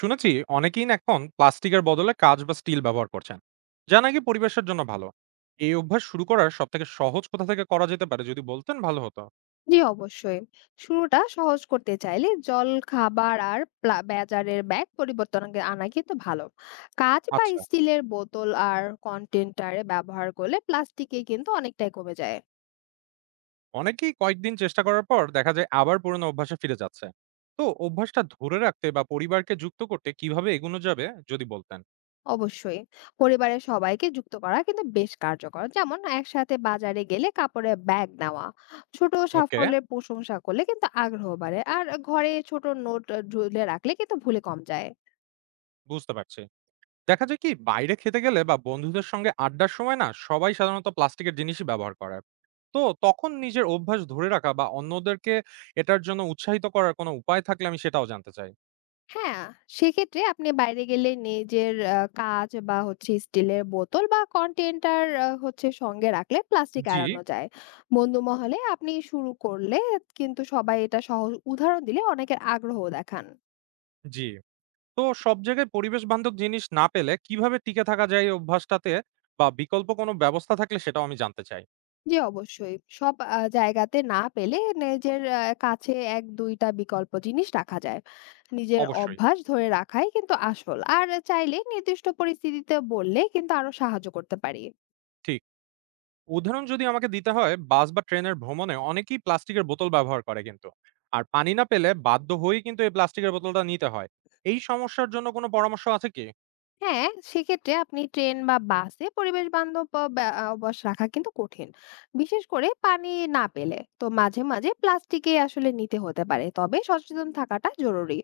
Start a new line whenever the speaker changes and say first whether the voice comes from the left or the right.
right: শুনেছি অনেকেই না এখন প্লাস্টিকের বদলে কাঁচ বা স্টিল ব্যবহার করছেন, যা নাকি পরিবেশের জন্য ভালো। এই অভ্যাস শুরু করার সব থেকে সহজ কোথা থেকে করা যেতে পারে যদি বলতেন ভালো হতো।
left: জি, অবশ্যই। শুরুটা সহজ করতে চাইলে জল খাবার আর বাজারের ব্যাগ পরিবর্তন আগে আনা কিন্তু ভালো। কাঁচ বা
right: আচ্ছা,
left: স্টিলের বোতল আর কন্টেনারে ব্যবহার করলে প্লাস্টিকে কিন্তু অনেকটাই কমে যায়।
right: অনেকেই কয়েকদিন চেষ্টা করার পর দেখা যায় আবার পুরোনো অভ্যাসে ফিরে যাচ্ছে। তো অভ্যাসটা ধরে রাখতে বা পরিবারকে যুক্ত করতে কিভাবে এগোনো যাবে যদি বলতেন।
left: অবশ্যই, পরিবারের সবাইকে যুক্ত করা কিন্তু বেশ কার্যকর। যেমন একসাথে বাজারে গেলে কাপড়ের ব্যাগ নেওয়া, ছোট
right: ওকে,
left: সাফল্যের প্রশংসা করলে কিন্তু আগ্রহ বাড়ে, আর ঘরে ছোট নোট ঝুলে রাখলে কিন্তু ভুলে কম যায়।
right: বুঝতে পারছি। দেখা যায় কি বাইরে খেতে গেলে বা বন্ধুদের সঙ্গে আড্ডার সময় না সবাই সাধারণত প্লাস্টিকের জিনিসই ব্যবহার করে। তো তখন নিজের অভ্যাস ধরে রাখা বা অন্যদেরকে এটার জন্য উৎসাহিত করার কোনো উপায় থাকলে আমি সেটাও জানতে চাই।
left: হ্যাঁ, সেক্ষেত্রে আপনি বাইরে গেলে নিজের কাঁচ বা হচ্ছে স্টিলের বোতল বা কন্টেন্টার হচ্ছে সঙ্গে রাখলে প্লাস্টিক
right: জি।
left: এড়ানো যায়। বন্ধু মহলে আপনি শুরু করলে কিন্তু সবাই, এটা সহজ উদাহরণ দিলে অনেকের আগ্রহ দেখান।
right: জি, তো সব জায়গায় পরিবেশ বান্ধব জিনিস না পেলে কিভাবে টিকে থাকা যায় এই অভ্যাসটাতে, বা বিকল্প কোনো ব্যবস্থা থাকলে সেটাও আমি জানতে চাই।
left: জি, অবশ্যই। সব জায়গাতে না পেলে নিজের কাছে ১-২ টা বিকল্প জিনিস রাখা যায়। নিজের
right: অবশ্যই।
left: অভ্যাস ধরে রাখাই কিন্তু আসল। আর চাইলে নির্দিষ্ট পরিস্থিতিতে বললে কিন্তু আরো সাহায্য করতে পারি।
right: ঠিক, উদাহরণ যদি আমাকে দিতে হয়, বাস বা ট্রেনের ভ্রমণে অনেকেই প্লাস্টিকের বোতল ব্যবহার করে কিন্তু, আর পানি না পেলে বাধ্য হয়েই কিন্তু এই প্লাস্টিকের বোতলটা নিতে হয়। এই সমস্যার জন্য কোনো পরামর্শ আছে কি?
left: হ্যাঁ, সেক্ষেত্রে আপনি ট্রেন বা বাসে পরিবেশ বান্ধব অ ব্যা অভ্যাস রাখা কিন্তু কঠিন। বিশেষ করে পানি না পেলে। তো মাঝে মাঝে প্লাস্টিকে আসলে নিতে হতে পারে। তবে সচেতন থাকাটা জরুরি।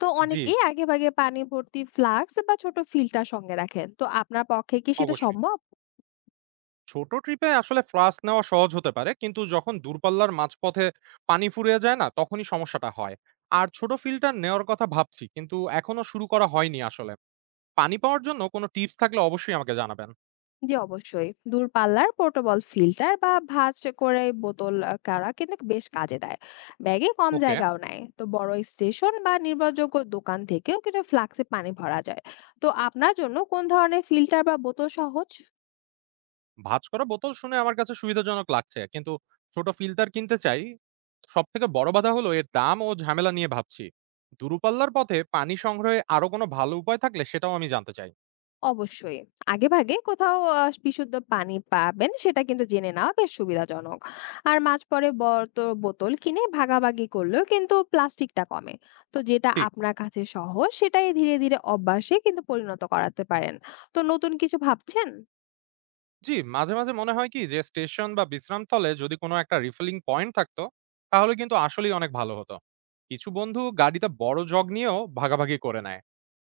left: তো
right: জি,
left: অনেকেই আগেভাগে পানি ভর্তি ফ্লাস্ক বা ছোট ফিল্টার সঙ্গে রাখেন। তো আপনার পক্ষে কি সেটা
right: অবশ্যই।
left: সম্ভব?
right: ছোট ট্রিপে আসলে ফ্লাস্ক নেওয়া সহজ হতে পারে কিন্তু যখন দূরপাল্লার মাঝপথে পানি ফুরিয়ে যায় না তখনই সমস্যাটা হয়। আর ছোট ফিল্টার নেওয়ার কথা ভাবছি কিন্তু এখনো শুরু করা হয়নি আসলে। পানি পাওয়ার জন্য কোনো টিপস থাকলে অবশ্যই আমাকে জানাবেন।
left: জি, অবশ্যই। দূরপাল্লার পোর্টেবল ফিল্টার বা ভাঁজ করে বোতল করা কিন্তু বেশ কাজে দেয়। ব্যাগে কম
right: ওকে।
left: জায়গাও নেয়। তো বড় স্টেশন বা নির্ভরযোগ্য দোকান থেকেও কিন্তু ফ্লাক্সে পানি ভরা যায়। তো আপনার জন্য কোন ধরনের ফিল্টার বা বোতল সহজ?
right: ভাঁজ করা বোতল শুনে আমার কাছে সুবিধাজনক লাগছে। কিন্তু ছোট ফিল্টার কিনতে চাই। সবথেকে বড় বাধা হলো এর দাম ও ঝামেলা নিয়ে ভাবছি। দূরপাল্লার পথে পানি সংগ্রহে আরো কোনো ভালো উপায় থাকলে সেটাও আমি জানতে চাই।
left: অবশ্যই। আগেভাগে কোথাও বিশুদ্ধ পানি পাবেন সেটা কিন্তু জেনে নেওয়া বেশ সুবিধাজনক। আর মাঝপরে বোতল কিনে ভাগাভাগি করলেও কিন্তু প্লাস্টিকটা কমে। তো যেটা
right: ঠিক।
left: আপনার কাছে সহজ সেটাই ধীরে ধীরে অভ্যাসে কিন্তু পরিণত করাতে পারেন। তো নতুন কিছু ভাবছেন?
right: জি, মাঝে মাঝে মনে হয় কি যে স্টেশন বা বিশ্রামস্থলে যদি কোনো একটা রিফিলিং পয়েন্ট থাকতো, তাহলে কিন্তু আসলেই অনেক ভালো হতো। কিছু বন্ধু গাড়িতে বড় জগ নিয়েও ভাগাভাগি করে নেয়।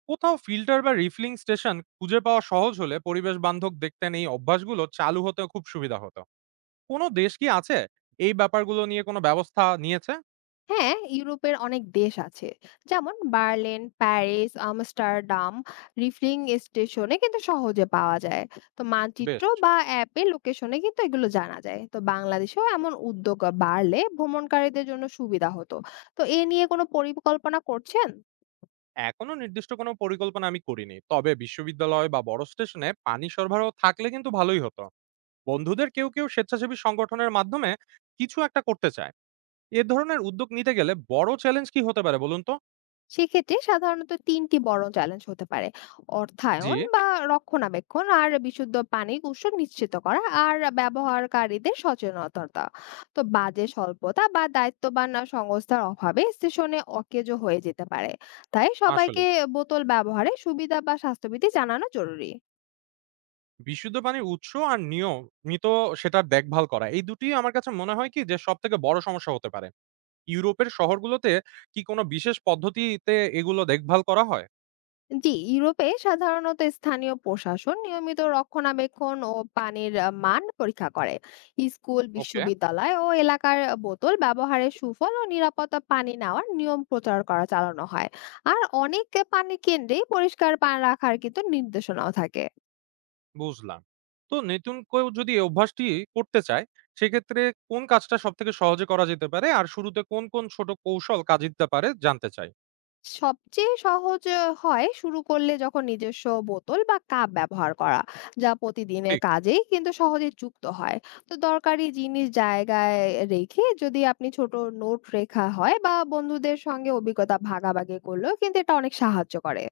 right: কোথাও ফিল্টার বা রিফিলিং স্টেশন খুঁজে পাওয়া সহজ হলে পরিবেশ বান্ধব দেখতেন এই অভ্যাসগুলো চালু হতে খুব সুবিধা হতো। কোন দেশ কি আছে এই ব্যাপারগুলো নিয়ে কোন ব্যবস্থা নিয়েছে?
left: হ্যাঁ, ইউরোপের অনেক দেশ আছে। যেমন বার্লিন, প্যারিস, আমস্টারডাম। রিফিলিং স্টেশনে কিন্তু সহজে পাওয়া যায়। তো মানচিত্র
right: বেশ।
left: বা অ্যাপে লোকেশনে কিন্তু এগুলো জানা যায়। তো বাংলাদেশেও এমন উদ্যোগ বাড়লে ভ্রমণকারীদের জন্য সুবিধা হতো। তো এ নিয়ে কোনো পরিকল্পনা করছেন?
right: এখনো নির্দিষ্ট কোন পরিকল্পনা আমি করিনি। তবে বিশ্ববিদ্যালয় বা বড় স্টেশনে পানি সরবরাহ থাকলে কিন্তু ভালোই হতো। বন্ধুদের কেউ কেউ স্বেচ্ছাসেবী সংগঠনের মাধ্যমে কিছু একটা করতে চায়। এ ধরনের উদ্যোগ নিতে গেলে বড় চ্যালেঞ্জ কি হতে পারে বলুন তো?
left: সেক্ষেত্রে সাধারণত তিনটি বড় চ্যালেঞ্জ হতে পারে:
right: জি,
left: অর্থায়ন বা রক্ষণাবেক্ষণ, আর বিশুদ্ধ পানির উৎস নিশ্চিত করা, আর ব্যবহারকারীদের সচেতনতা। তো বাজে স্বল্পতা বা দায়িত্ববান সংস্থার অভাবে স্টেশনে অকেজো হয়ে যেতে পারে। তাই সবাইকে
right: আসলেই।
left: বোতল ব্যবহারে সুবিধা বা স্বাস্থ্যবিধি জানানো জরুরি।
right: বিশুদ্ধ পানির উৎস আর নিয়মিত সেটার দেখভাল করা, এই দুটিই আমার কাছে মনে হয় কি যে সবথেকে বড় সমস্যা হতে পারে। ইউরোপের শহরগুলোতে কি কোন বিশেষ পদ্ধতিতে এগুলো দেখভাল করা হয়?
left: জি, ইউরোপে সাধারণত স্থানীয় প্রশাসন নিয়মিত রক্ষণাবেক্ষণ ও পানির মান পরীক্ষা করে। স্কুল,
right: ওকে,
left: বিশ্ববিদ্যালয় ও এলাকার বোতল ব্যবহারের সুফল ও নিরাপত্তা, পানি নেওয়ার নিয়ম প্রচার করা চালানো হয়। আর অনেক পানি কেন্দ্রেই পরিষ্কার পানি রাখার কিন্তু নির্দেশনাও থাকে।
right: বুঝলাম। তো নতুন কেউ যদি এই অভ্যাসটি করতে চায়, সেক্ষেত্রে কোন কাজটা সবথেকে সহজে করা যেতে পারে? আর শুরুতে কোন কোন ছোট কৌশল কাজে দিতে পারে জানতে চাই।
left: সবচেয়ে সহজ হয় শুরু করলে যখন নিজস্ব বোতল বা কাপ ব্যবহার করা, যা প্রতিদিনের
right: ঠিক,
left: কাজেই কিন্তু সহজে যুক্ত হয়। তো দরকারি জিনিস জায়গায় রেখে যদি আপনি ছোট নোট রেখা হয় বা বন্ধুদের সঙ্গে অভিজ্ঞতা ভাগাভাগি করলেও কিন্তু এটা অনেক সাহায্য করে।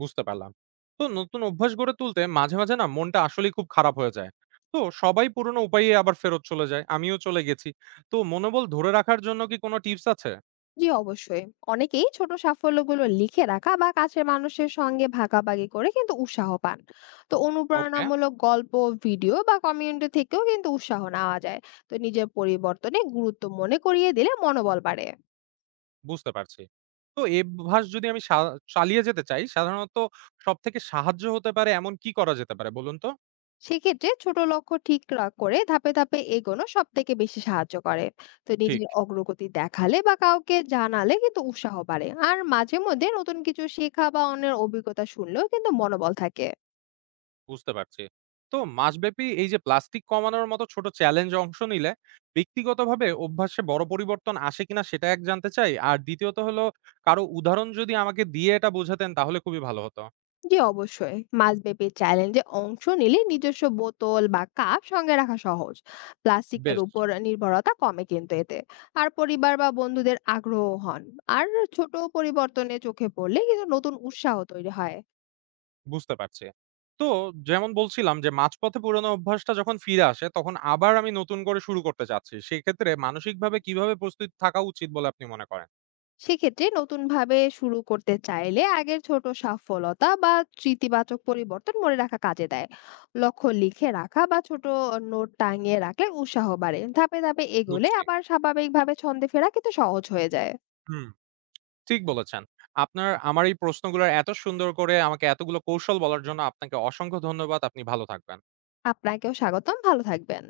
right: বুঝতে পারলাম। তো নতুন অভ্যাস গড়ে তুলতে মাঝে মাঝে না মনটা আসলেই খুব খারাপ হয়ে যায়। তো সবাই পুরনো উপায়ে আবার ফেরত চলে যায়। আমিও চলে গেছি। তো মনোবল ধরে রাখার জন্য কি কোনো টিপস আছে?
left: জি, অবশ্যই। অনেকেই ছোট সাফল্যগুলো লিখে রাখা বা কাছের মানুষের সঙ্গে ভাগাভাগি করে কিন্তু উৎসাহ পান। তো
right: ওকে,
left: অনুপ্রেরণামূলক গল্প, ভিডিও বা কমিউনিটি থেকেও কিন্তু উৎসাহ নেওয়া যায়। তো নিজের পরিবর্তনে গুরুত্ব মনে করিয়ে দিলে মনোবল বাড়ে।
right: বুঝতে পারছি। তো এই অভ্যাস যদি আমি চালিয়ে যেতে চাই, সাধারণত সবথেকে সাহায্য হতে পারে এমন কি করা যেতে পারে বলুন তো?
left: সেক্ষেত্রে ছোট লক্ষ্য ঠিক করে ধাপে ধাপে এগোনো সব থেকে বেশি সাহায্য করে। তো
right: ঠিক।
left: নিজের অগ্রগতি দেখালে বা কাউকে জানালে কিন্তু উৎসাহ বাড়ে, আর মাঝে মধ্যে নতুন কিছু শেখা বা অন্যের অভিজ্ঞতা শুনলেও কিন্তু মনোবল থাকে।
right: বুঝতে পারছি। তো মাসব্যাপী এই যে প্লাস্টিক কমানোর মতো ছোট চ্যালেঞ্জ অংশ নিলে ব্যক্তিগতভাবে অভ্যাসে বড় পরিবর্তন আসে কিনা সেটা এক জানতে চাই। আর দ্বিতীয়ত হলো কারো উদাহরণ যদি আমাকে দিয়ে এটা বোঝাতেন তাহলে খুবই ভালো হতো।
left: জি, অবশ্যই। মাসব্যাপী চ্যালেঞ্জে অংশ নিলে নিজস্ব বোতল বা কাপ সঙ্গে রাখা সহজ, প্লাস্টিকের
right: বেশ,
left: উপর নির্ভরতা কমে কিন্তু এতে। আর পরিবার বা বন্ধুদের আগ্রহ হন, আর ছোট পরিবর্তনে চোখে পড়লে কিন্তু নতুন উৎসাহ তৈরি হয়।
right: বুঝতে পারছি। তো যেমন বলছিলাম যে মাঝপথে পুরনো অভ্যাসটা যখন ফিরে আসে তখন আবার আমি নতুন করে শুরু করতে চাচ্ছি। সেক্ষেত্রে মানসিকভাবে কিভাবে প্রস্তুত থাকা উচিত বলে আপনি মনে করেন?
left: সেক্ষেত্রে নতুন ভাবে শুরু করতে চাইলে আগের ছোট সফলতা বা স্মৃতিবাচক পরিবর্তন মনে রাখা কাজে দেয়। লক্ষ্য লিখে রাখা বা ছোট নোট টাঙিয়ে রাখলে উৎসাহ বাড়ে। ধাপে ধাপে এগোলে
right: বুঝছি।
left: আবার স্বাভাবিকভাবে ছন্দে ফেরা কিন্তু সহজ হয়ে যায়।
right: হুম। ঠিক বলেছেন। আপনার আমার এই প্রশ্নগুলার এত সুন্দর করে আমাকে এতগুলো কৌশল বলার জন্য আপনাকে অসংখ্য ধন্যবাদ। আপনি ভালো থাকবেন।
left: আপনাকেও স্বাগতম। ভালো থাকবেন।